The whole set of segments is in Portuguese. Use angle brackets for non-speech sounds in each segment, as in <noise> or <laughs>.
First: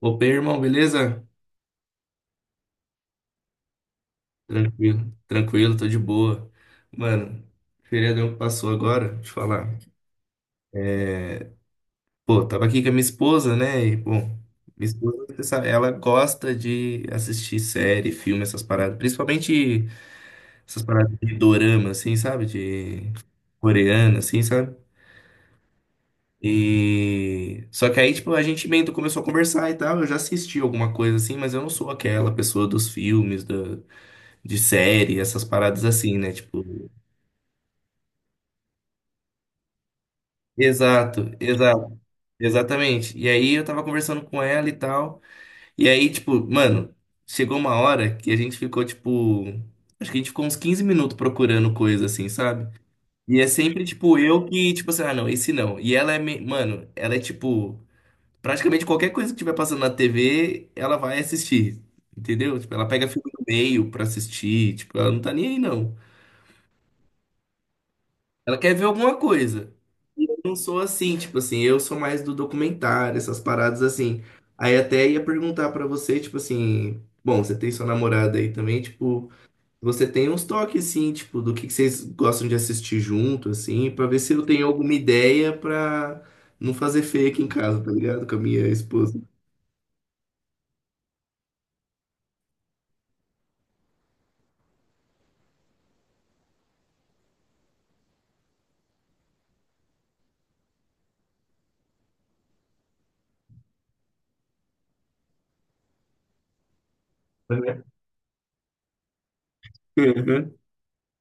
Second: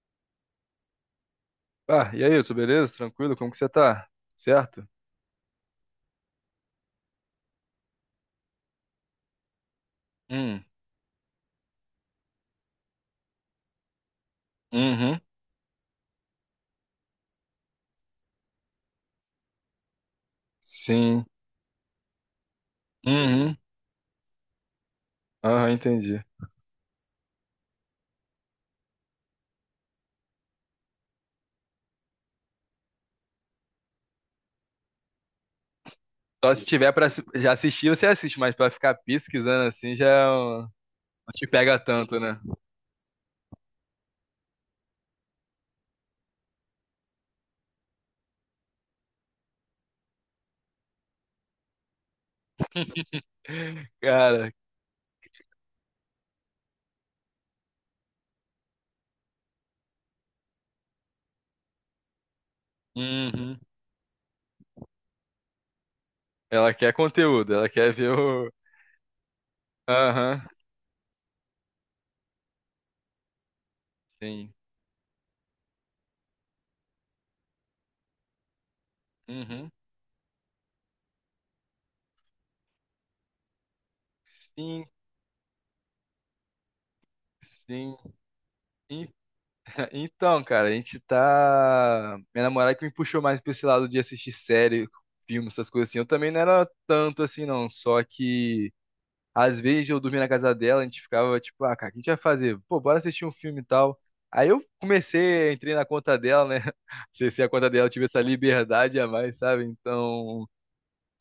Opa, aí, irmão, beleza? Ah, e aí, Hudson, beleza? Tranquilo? Como que você tá? Certo? Tranquilo, tranquilo, tô de boa. Mano, feriadão que passou agora, deixa eu falar. Hum, Pô, tava aqui com a minha esposa, né? E, pô, minha uhum, esposa, você sabe, ela gosta de assistir série, filme, essas paradas. Principalmente essas paradas sim, de dorama, assim, sabe? De uhum, coreana, assim, sabe? aham, entendi. E. Só que aí, tipo, a gente meio que começou a conversar e tal. Eu já assisti alguma coisa assim, mas eu não sou aquela pessoa dos filmes, da de série, essas paradas assim, né? Só se Tipo. tiver pra já assistir, você assiste, mas pra ficar pesquisando assim não Exato, te pega exato, tanto, né? exatamente. E aí eu tava conversando com ela e tal. E aí, tipo, mano, chegou uma hora que a gente ficou, tipo, acho que a gente ficou uns 15 minutos procurando coisa assim, sabe? <laughs> E é sempre, tipo, eu Cara, que, tipo assim, ah, não, esse não. E ela mano, ela é tipo, praticamente qualquer coisa que tiver passando na TV, ela vai assistir, entendeu? Tipo, ela pega filme no uhum. meio pra assistir, tipo, ela não tá nem aí, não. Ela quer conteúdo, ela quer ver o. Ela quer ver alguma coisa. Aham, Não sou assim, tipo assim, eu sou mais do documentário, essas paradas assim. sim, Aí até ia perguntar pra você, tipo assim, bom, você tem sua namorada aí também, tipo, uhum, você tem uns toques assim, tipo, do que vocês gostam de assistir junto, assim, pra ver se eu tenho sim, alguma ideia pra não fazer feio aqui em casa, tá ligado? Com a minha sim. esposa. Então, cara, a gente tá. Minha namorada que me puxou mais pra esse lado de assistir série, filme, essas coisas assim. Eu também não era tanto assim, não. Só que às vezes eu dormia na casa dela, a gente ficava tipo, ah, cara, o que a gente vai fazer? Pô, bora assistir um filme e tal. Aí eu comecei, entrei na conta dela, né? <laughs> Acessei a conta Uhum. dela, eu <laughs> tive essa liberdade a mais, sabe? Então. Uhum.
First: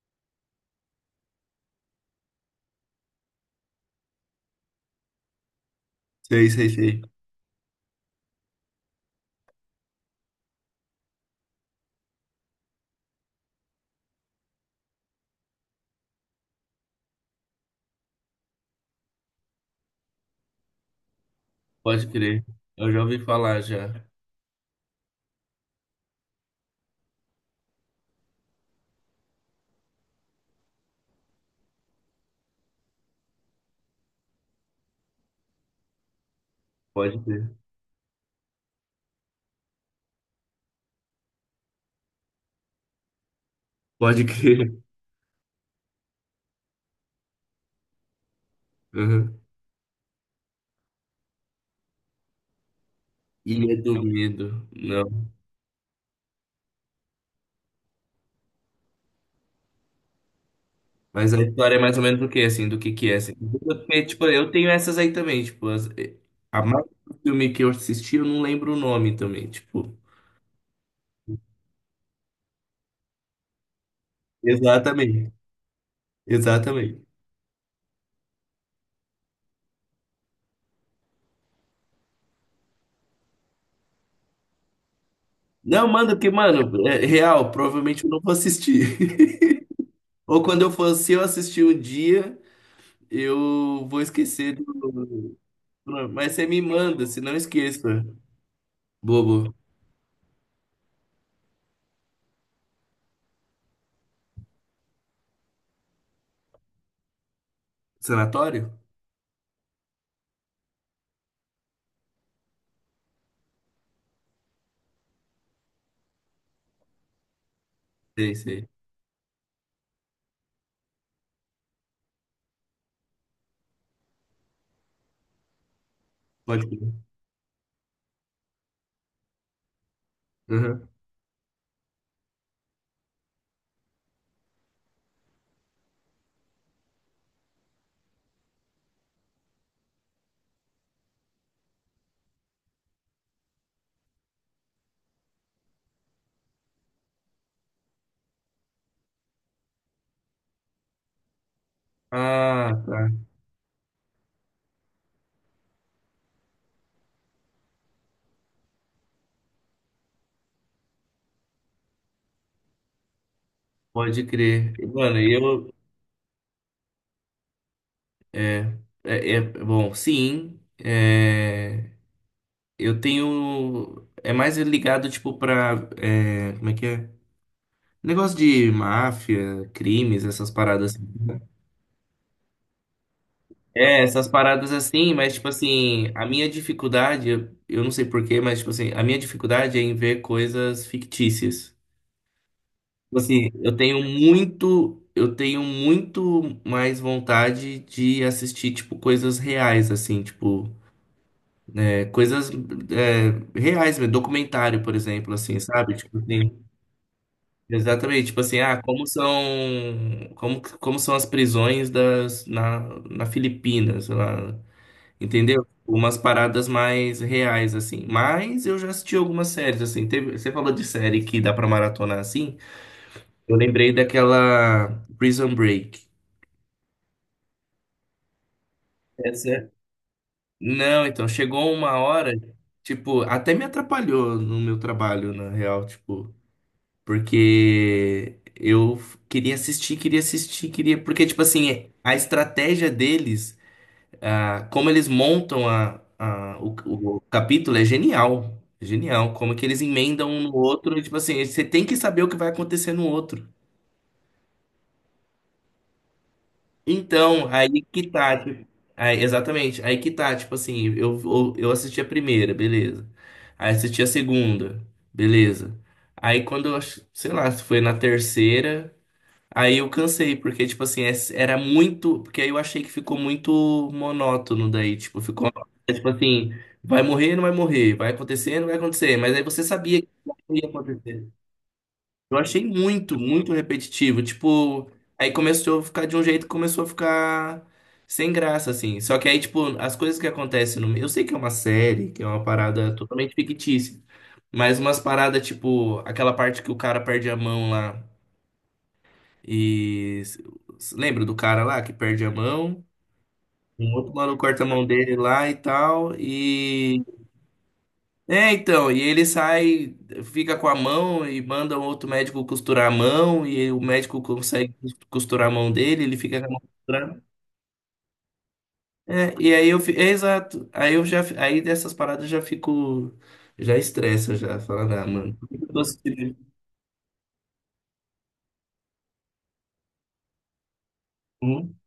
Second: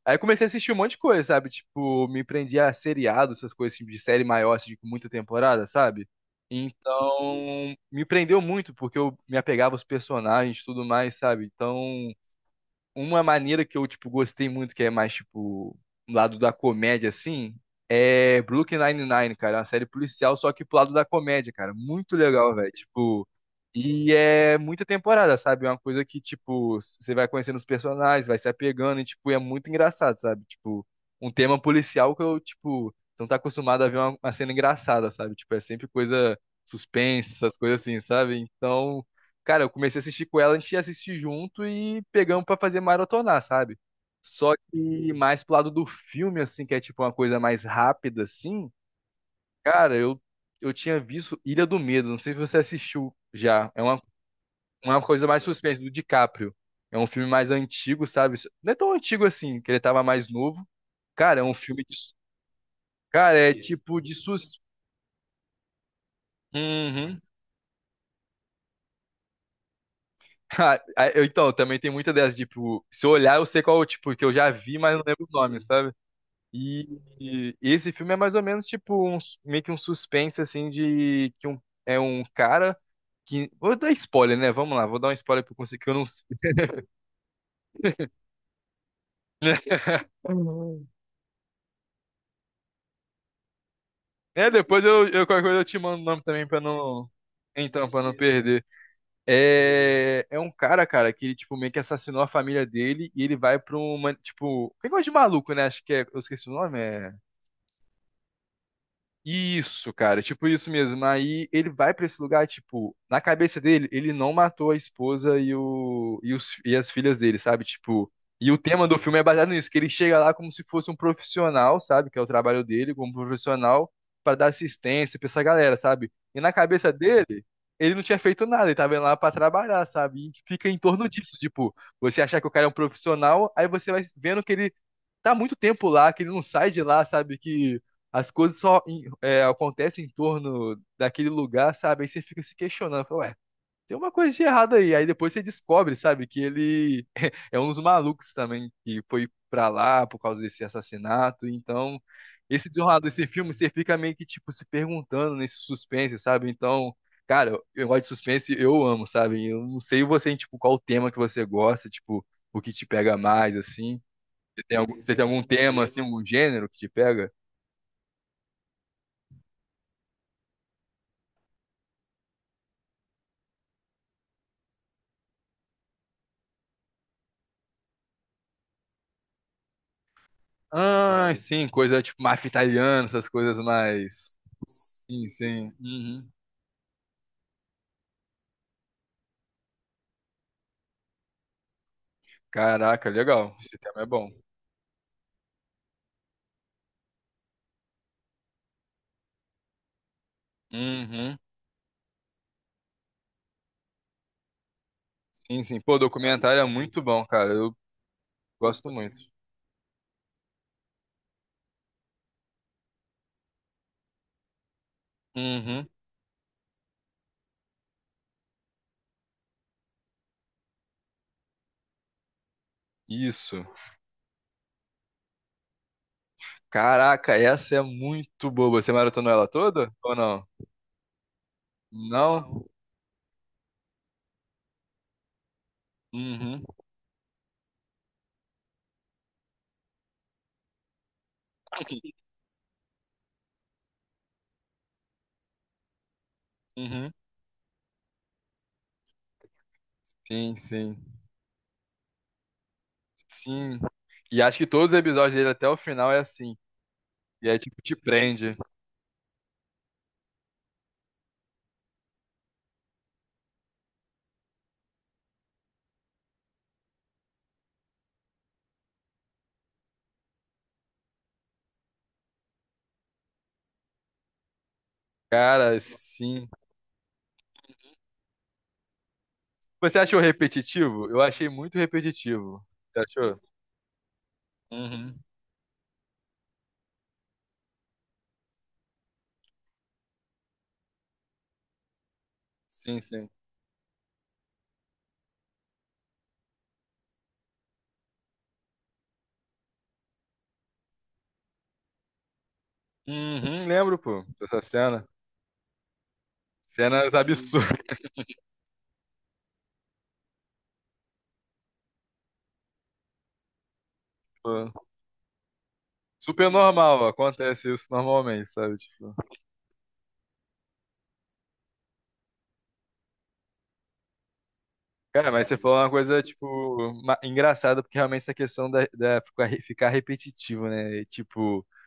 Aí eu comecei a assistir um monte de coisa, sabe? Tipo, me prendi a seriado, essas coisas tipo, de série maior, assim, com muita temporada, sabe? Sei, sei, sei. Então, me prendeu muito, porque eu me apegava aos personagens e tudo mais, sabe? Então, uma maneira que eu, tipo, gostei muito, que é mais, tipo, um lado da comédia, assim, é Brooklyn Nine-Nine, cara. É uma série policial, só que pro lado da comédia, cara. Pode Muito crer. legal, velho. Eu já ouvi Tipo, falar já. e é muita temporada, sabe? É uma coisa que, tipo, você vai conhecendo os personagens, vai se apegando e, tipo, é muito engraçado, sabe? Tipo, um tema policial que eu, tipo, você não tá acostumado a ver uma cena engraçada, sabe? Tipo, é sempre coisa Pode suspense, crer. essas coisas assim, sabe? Então, cara, eu comecei a assistir com ela, a gente ia assistir junto e pegamos pra fazer maratonar, sabe? Pode Só crer. que mais pro lado do filme, assim, que é tipo uma coisa mais rápida, assim. Uhum. Cara, eu tinha visto Ilha do Medo, não sei se você assistiu já. Ilha É do uma, Medo. uma coisa mais suspense, do DiCaprio. É um filme mais antigo, sabe? Não é tão antigo assim, que ele tava mais novo. Mas Cara, a é um história é filme de. mais ou menos do que, assim, do que é, assim. Cara, é tipo Porque, de tipo, eu sus. tenho essas aí também, tipo, a mais do Uhum. <laughs> filme que eu assisti, eu não lembro o nome também, tipo. Então, também tem muita dessas, tipo, se eu olhar, eu sei qual, tipo, que eu já vi, mas não lembro o Exatamente, nome, sabe? E, exatamente. e esse filme é mais ou menos tipo um, meio que um suspense assim de que um, é um cara que vou dar spoiler, né? Vamos lá, vou dar um spoiler pra eu conseguir Não, que eu não mano, sei. porque, mano, é real, provavelmente eu não vou assistir. <laughs> <laughs> Ou quando eu Uhum. for, se eu assistir um dia, eu vou É, esquecer do... depois eu do- qualquer coisa eu te mando o nome Mas você também me pra manda, não se não então para esqueça. não perder. Bobo. É, um cara, cara, que ele tipo meio que assassinou a família dele e ele vai pra uma tipo, que coisa de maluco, né? Acho que é, eu esqueci o nome, é. Sanatório? Isso, cara, tipo isso mesmo. Aí ele vai pra esse lugar, tipo, na cabeça dele, ele não matou a esposa e as filhas dele, sabe? Tipo, Sei, e o sei. tema do filme é baseado nisso, que ele chega lá como se fosse um profissional, sabe? Que é o trabalho dele, como profissional, pra dar assistência pra essa galera, sabe? E na Pode cabeça crer. dele, ele não tinha feito nada, ele tava indo lá pra trabalhar, sabe? E fica em Uhum. torno disso, tipo, você achar que o cara é um profissional, aí você vai vendo que ele tá muito tempo lá, que ele não sai de lá, sabe? Que as coisas só acontecem em torno daquele lugar, sabe? Aí você fica se questionando, fala, ué, tem uma coisa de errado aí. Aí depois você descobre, sabe, que ele <laughs> é um dos malucos também que foi pra lá por causa desse assassinato. Então, esse Ah, desenrolar tá. desse filme, você fica meio que, tipo, se perguntando nesse suspense, sabe? Então, cara, eu gosto de suspense, eu amo, sabe? Eu não sei você, tipo, qual o tema que você gosta, tipo, o que te pega mais, assim. Pode Você crer. tem algum, você Mano, tem algum eu, tema, assim, algum gênero que te pega? Bom, sim. Eu tenho. É mais ligado, tipo, como é que é? Negócio de máfia, crimes, essas paradas, assim, Ah, né? sim, coisa tipo máfia italiana, essas coisas É, essas mais. paradas assim, Sim, mas, tipo sim. assim, a Uhum. minha dificuldade, eu não sei porquê, mas, tipo assim, a minha dificuldade é em ver coisas fictícias. Caraca, Tipo assim, legal. eu Esse tema tenho é bom. muito. Eu tenho muito mais vontade de assistir, tipo, coisas reais, assim, tipo. Uhum. É, coisas é, reais, mesmo, documentário, por exemplo, assim, Sim, sim. sabe? Pô, Tipo assim, documentário é muito bom, cara. Eu exatamente, tipo assim, ah, gosto como muito. são, como são as prisões na Filipinas, sei lá, entendeu? Uhum. Umas paradas mais reais, assim. Mas eu já assisti algumas séries, assim, teve, você falou de série que dá pra maratonar, assim, eu Isso. lembrei daquela Prison Break. Caraca, essa é muito boa. Você maratonou ela Essa? toda? Ou não? Não, então, chegou uma hora, Não? tipo, até me atrapalhou no meu trabalho, na real, tipo... Uhum. Porque eu queria assistir, queria assistir, queria. Porque, tipo assim, a estratégia deles, ah, como eles montam Uhum. o capítulo é genial. É genial. Como que eles emendam um no Sim, sim. outro, e, tipo assim, você tem que saber o que vai acontecer no outro. Sim. E acho que todos os episódios dele até o final é assim. Então, E aí, tipo, aí te que tá. prende. Exatamente, aí que tá, tipo assim, eu assisti a primeira, beleza. Aí assisti a segunda, beleza. Aí quando eu, sei lá, se foi na terceira. Aí eu cansei, porque, tipo assim, era muito. Porque aí eu achei que ficou muito monótono daí. Tipo, ficou. Cara, Tipo sim. assim, vai morrer, não vai morrer. Vai acontecer, não vai acontecer. Mas aí você Você sabia que achou ia repetitivo? Eu acontecer. achei muito Eu achei repetitivo. Você muito, achou? muito repetitivo. Tipo, Uhum. aí começou a ficar de um jeito, que começou a ficar sem graça, assim. Só que aí, tipo, as coisas que acontecem no. meio- Eu sei que é uma série, que é uma parada Sim, sim. totalmente fictícia. Mas umas paradas, tipo, aquela parte que o cara perde a mão lá. E lembra do cara lá que perde a mão? Uhum, Um lembro, outro pô, mano dessa corta a mão cena. dele lá e tal. E. Cenas absurdas. É, então, e ele sai, fica com a mão e manda um outro médico costurar a mão. E o médico consegue Pô. costurar a mão dele, ele fica com a Super mão normal, costurada. acontece isso normalmente, sabe? Tipo, É, e aí É, exato. Aí Aí dessas paradas eu já fico. Já estressa, já. Falando, ah, cara, mano, por mas que você eu falou tô uma assistindo coisa, isso? tipo, engraçada, porque realmente essa questão da ficar repetitivo, né? E, tipo, Hum?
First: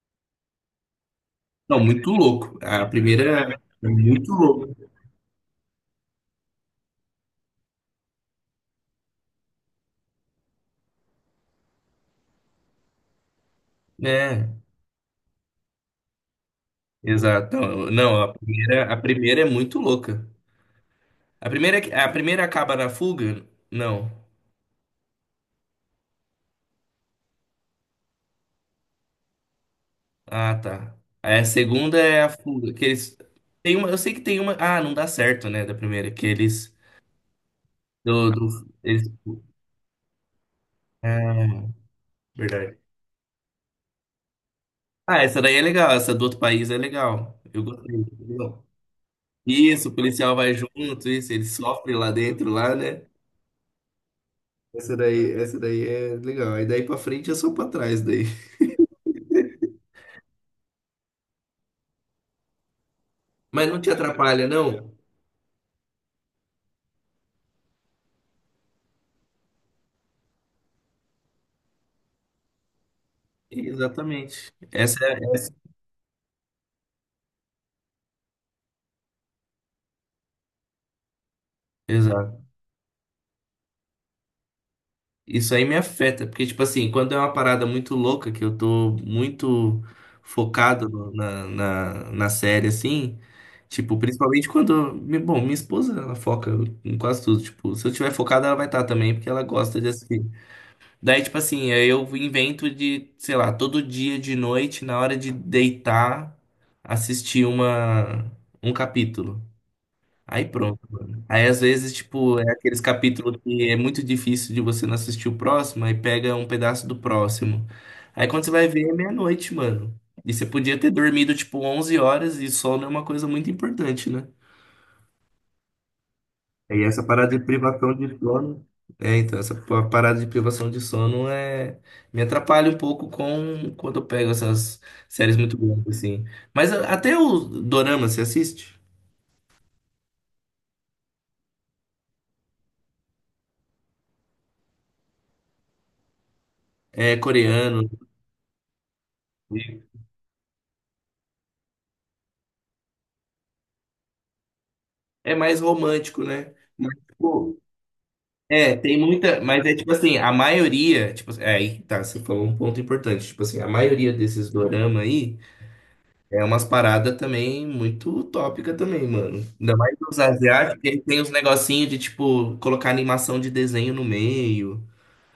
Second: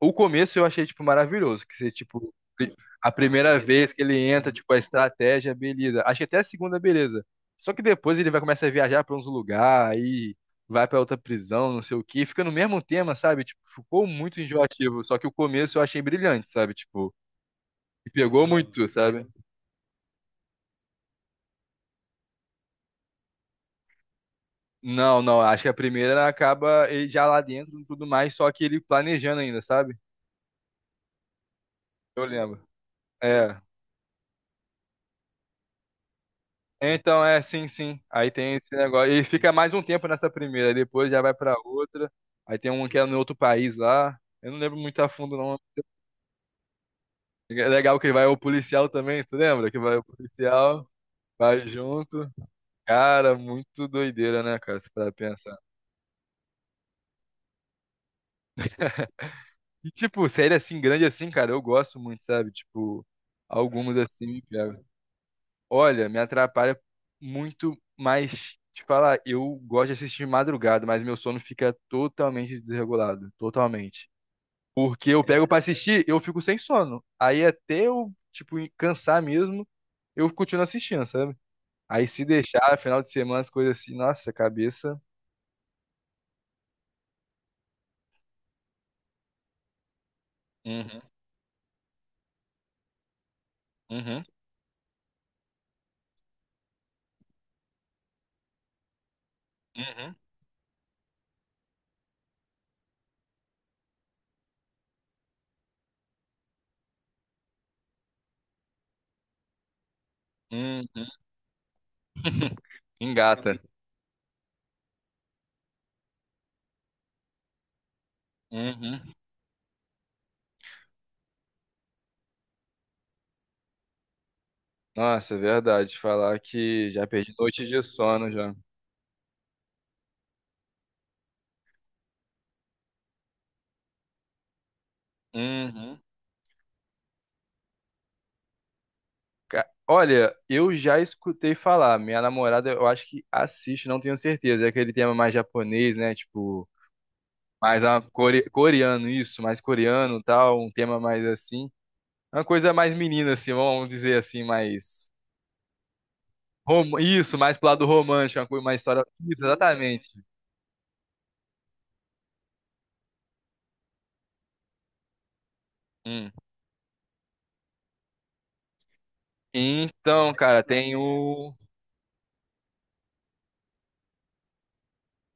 o começo eu achei, tipo, maravilhoso, que Não, você, muito tipo, louco. A a primeira. primeira É vez que ele muito entra, tipo, louco. a estratégia, beleza. Acho que até a segunda, beleza. Só que depois ele vai começar a viajar pra uns lugares, aí vai pra outra prisão, não sei o quê, fica no mesmo tema, sabe? Tipo, ficou muito É. enjoativo. Só que o começo eu achei brilhante, sabe? Tipo, Exato. Não, me não, a pegou muito, primeira, a sabe? primeira é muito louca. A primeira, a primeira acaba na fuga? Não. Não, não, acho que a primeira acaba ele já lá dentro e tudo mais, só que ele planejando ainda, sabe? Ah, tá. Aí a segunda é Eu a lembro. fuga, que eles É. tem uma, eu sei que tem uma, ah, não dá certo, né, da primeira, que eles Então, é, sim, sim. do, Aí tem do esse eles, negócio. E fica mais um tempo nessa primeira, depois já vai pra ah, outra. Aí tem verdade. um que é no outro país lá. Eu não lembro muito a Ah, fundo, essa daí não. é legal, essa do outro país é legal. Eu É gostei. legal que vai o Legal. policial também, tu lembra? Que Isso, o vai o policial vai policial, junto, isso, ele vai sofre lá junto. dentro lá, né? Cara, muito doideira, né, cara? Se parar pra pensar. Essa daí é legal. Aí daí pra frente é só pra trás daí. E, tipo, série assim, grande assim, cara, eu gosto muito, sabe? Tipo, Mas não te algumas assim, atrapalha, não? olha, me atrapalha muito, mas te falar, eu gosto de assistir de madrugada, mas meu sono fica totalmente desregulado, totalmente. Exatamente. Essa Porque é, eu pego pra assistir, eu fico sem sono. Aí até eu, tipo, cansar mesmo, eu continuo assistindo, sabe? Aí se exato. deixar, final de semana, as coisas assim, nossa, cabeça. Isso aí me afeta, porque, tipo assim, quando é uma parada muito louca, que eu tô muito focado Uhum, na série, assim, tipo, uhum, principalmente Bom, minha esposa, ela foca em quase tudo, tipo, se eu tiver focado, ela vai estar também, porque ela gosta de uhum, assistir. Daí, tipo assim, aí eu invento de, sei lá, todo dia de noite, na hora de deitar, assistir um capítulo. Aí pronto, uhum. mano. Aí às vezes, tipo, é aqueles <laughs> capítulos Engata. que é muito difícil de você não assistir o próximo, aí pega um pedaço do próximo. Aí quando você vai ver, é Uhum. meia-noite, mano. E você podia ter dormido, tipo, 11 horas e sono é uma coisa muito importante, né? Nossa, é verdade. Falar E que essa já perdi parada de noite de privação de sono já. sono. É, então, essa parada de privação de sono é... me atrapalha um pouco com quando eu pego essas séries muito grandes, Uhum. assim. Mas até o Dorama, você assiste? Olha, eu já escutei falar. Minha namorada, eu acho que assiste, não tenho certeza. É aquele tema mais japonês, né? Tipo, É mais coreano. a coreano, isso, mais coreano, tal, um tema mais assim. Uma coisa mais menina, assim, vamos dizer assim, mais. É mais romântico, né? Mas, Isso, mais tipo, pro lado romântico, uma coisa, uma tem história. muita. Isso, Mas é tipo assim, exatamente. a maioria. Tipo, aí tá, você falou um ponto importante. Tipo assim, a maioria desses dorama aí Hum. é umas paradas também muito utópica também, mano. Ainda mais os Então, cara, asiáticos, tem eles têm uns o. negocinhos de, tipo, colocar animação de desenho no meio.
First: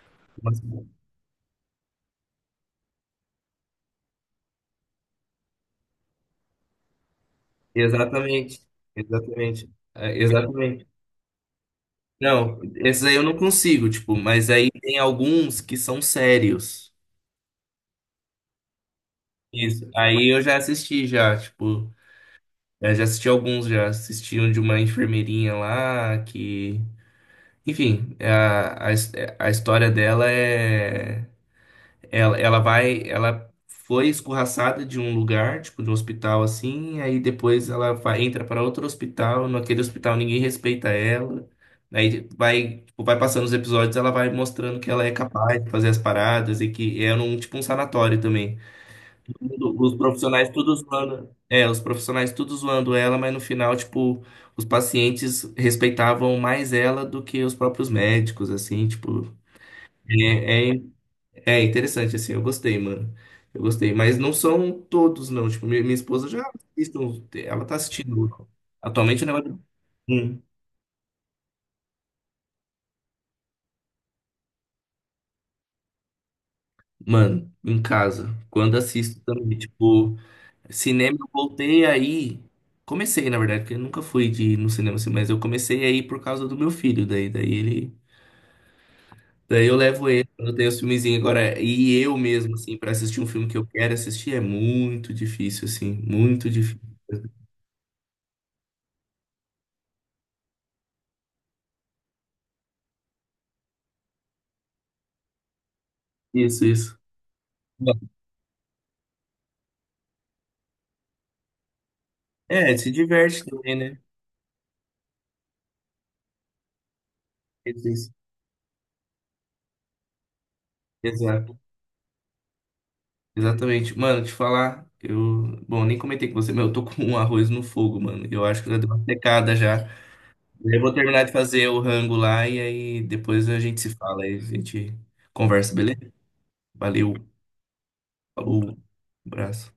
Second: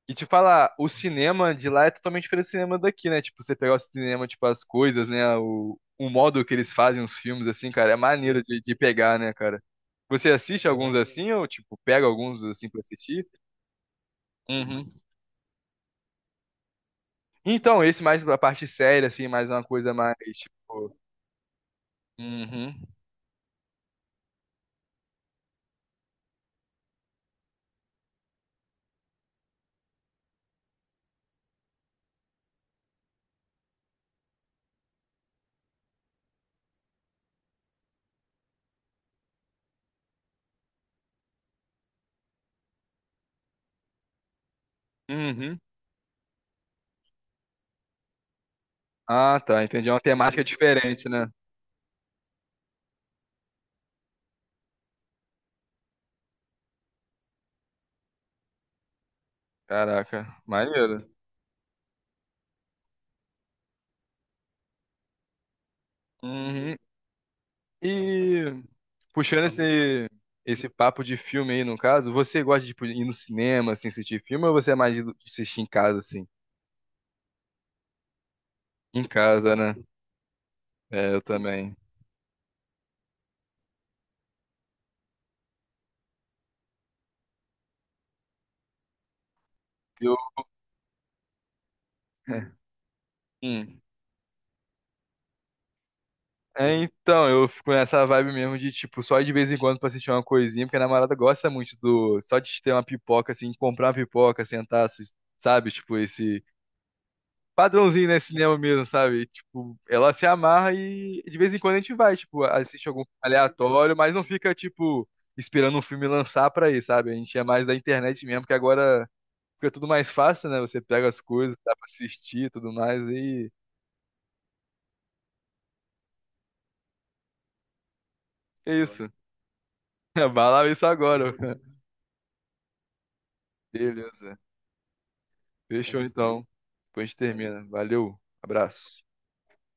E te Mas- falar, o cinema de lá é totalmente diferente do cinema daqui, né? Tipo, você pegar o cinema, tipo, as coisas, né? O modo que eles fazem os filmes, assim, cara, é maneiro Exatamente. de pegar, né, cara? Exatamente. É, Você assiste exatamente. alguns assim, ou, tipo, pega alguns Não, assim pra esses aí eu assistir? não consigo, tipo, mas aí tem Uhum. alguns que são sérios. Então, esse mais a parte séria, assim, mais uma Isso. coisa mais, Aí eu já tipo. assisti já, tipo. Uhum. Eu já assisti alguns, já assisti um de uma enfermeirinha lá que. Enfim, a história dela é. Ela vai. Ela foi escorraçada de um lugar, tipo, de um hospital assim, aí depois ela vai, entra para outro hospital, naquele hospital ninguém respeita ela. Aí vai, tipo, vai passando os episódios, ela vai mostrando que ela é Uhum. capaz de fazer as paradas e que é num tipo um sanatório também Ah, tá. Entendi. É Os uma temática profissionais tudo diferente, né? zoando. É, os profissionais tudo zoando ela, mas no final, tipo, os pacientes respeitavam mais ela do que os próprios médicos, assim, tipo. Caraca, É, é, maneiro. é interessante, assim, eu gostei, mano. Eu gostei. Mas não são todos, não. Tipo, minha esposa já Uhum. assiste, ela tá assistindo. E. Atualmente o Puxando negócio. esse, Hum, esse papo de filme aí, no caso, você gosta de tipo, ir no cinema, assim, assistir filme, ou você é mais de assistir em casa, assim? mano, em casa. Quando Em assisto casa, também, né? tipo. É, Cinema, eu eu também. voltei aí. Comecei, na verdade, porque eu nunca fui de ir no cinema assim, mas eu comecei aí por causa do meu filho. Daí ele. Daí eu levo Eu, ele quando eu tenho os filmezinhos agora. E eu mesmo, <laughs> assim, pra assistir um filme que eu hum. quero assistir é muito difícil, assim. Muito É, difícil. então, eu fico nessa vibe mesmo de, tipo, só ir de vez em quando pra assistir uma coisinha, porque a namorada gosta muito do. Só de ter uma pipoca, assim, comprar uma pipoca, sentar, sabe? Tipo, esse Isso, isso. padrãozinho, né, cinema mesmo, sabe? Tipo, ela se amarra e de vez em quando a gente vai, tipo, É, assiste se algum filme diverte também, aleatório, né? mas não fica, tipo, esperando um filme lançar pra ir, sabe? A gente é mais da Isso, isso. internet mesmo, que agora fica tudo mais fácil, né? Você pega as Exato. coisas, dá pra assistir e tudo mais, e Exatamente. Mano, te falar, eu. Bom, nem comentei com você, mas eu tô com um arroz no fogo, mano. Eu acho que é já deu uma isso. secada já. <laughs> Vai lá ver Eu isso vou terminar de agora. fazer o rango lá e aí depois a gente se fala e Beleza. a gente conversa, Fechou beleza? então. Depois a Valeu, gente termina. Valeu, falou, abraço. abraço.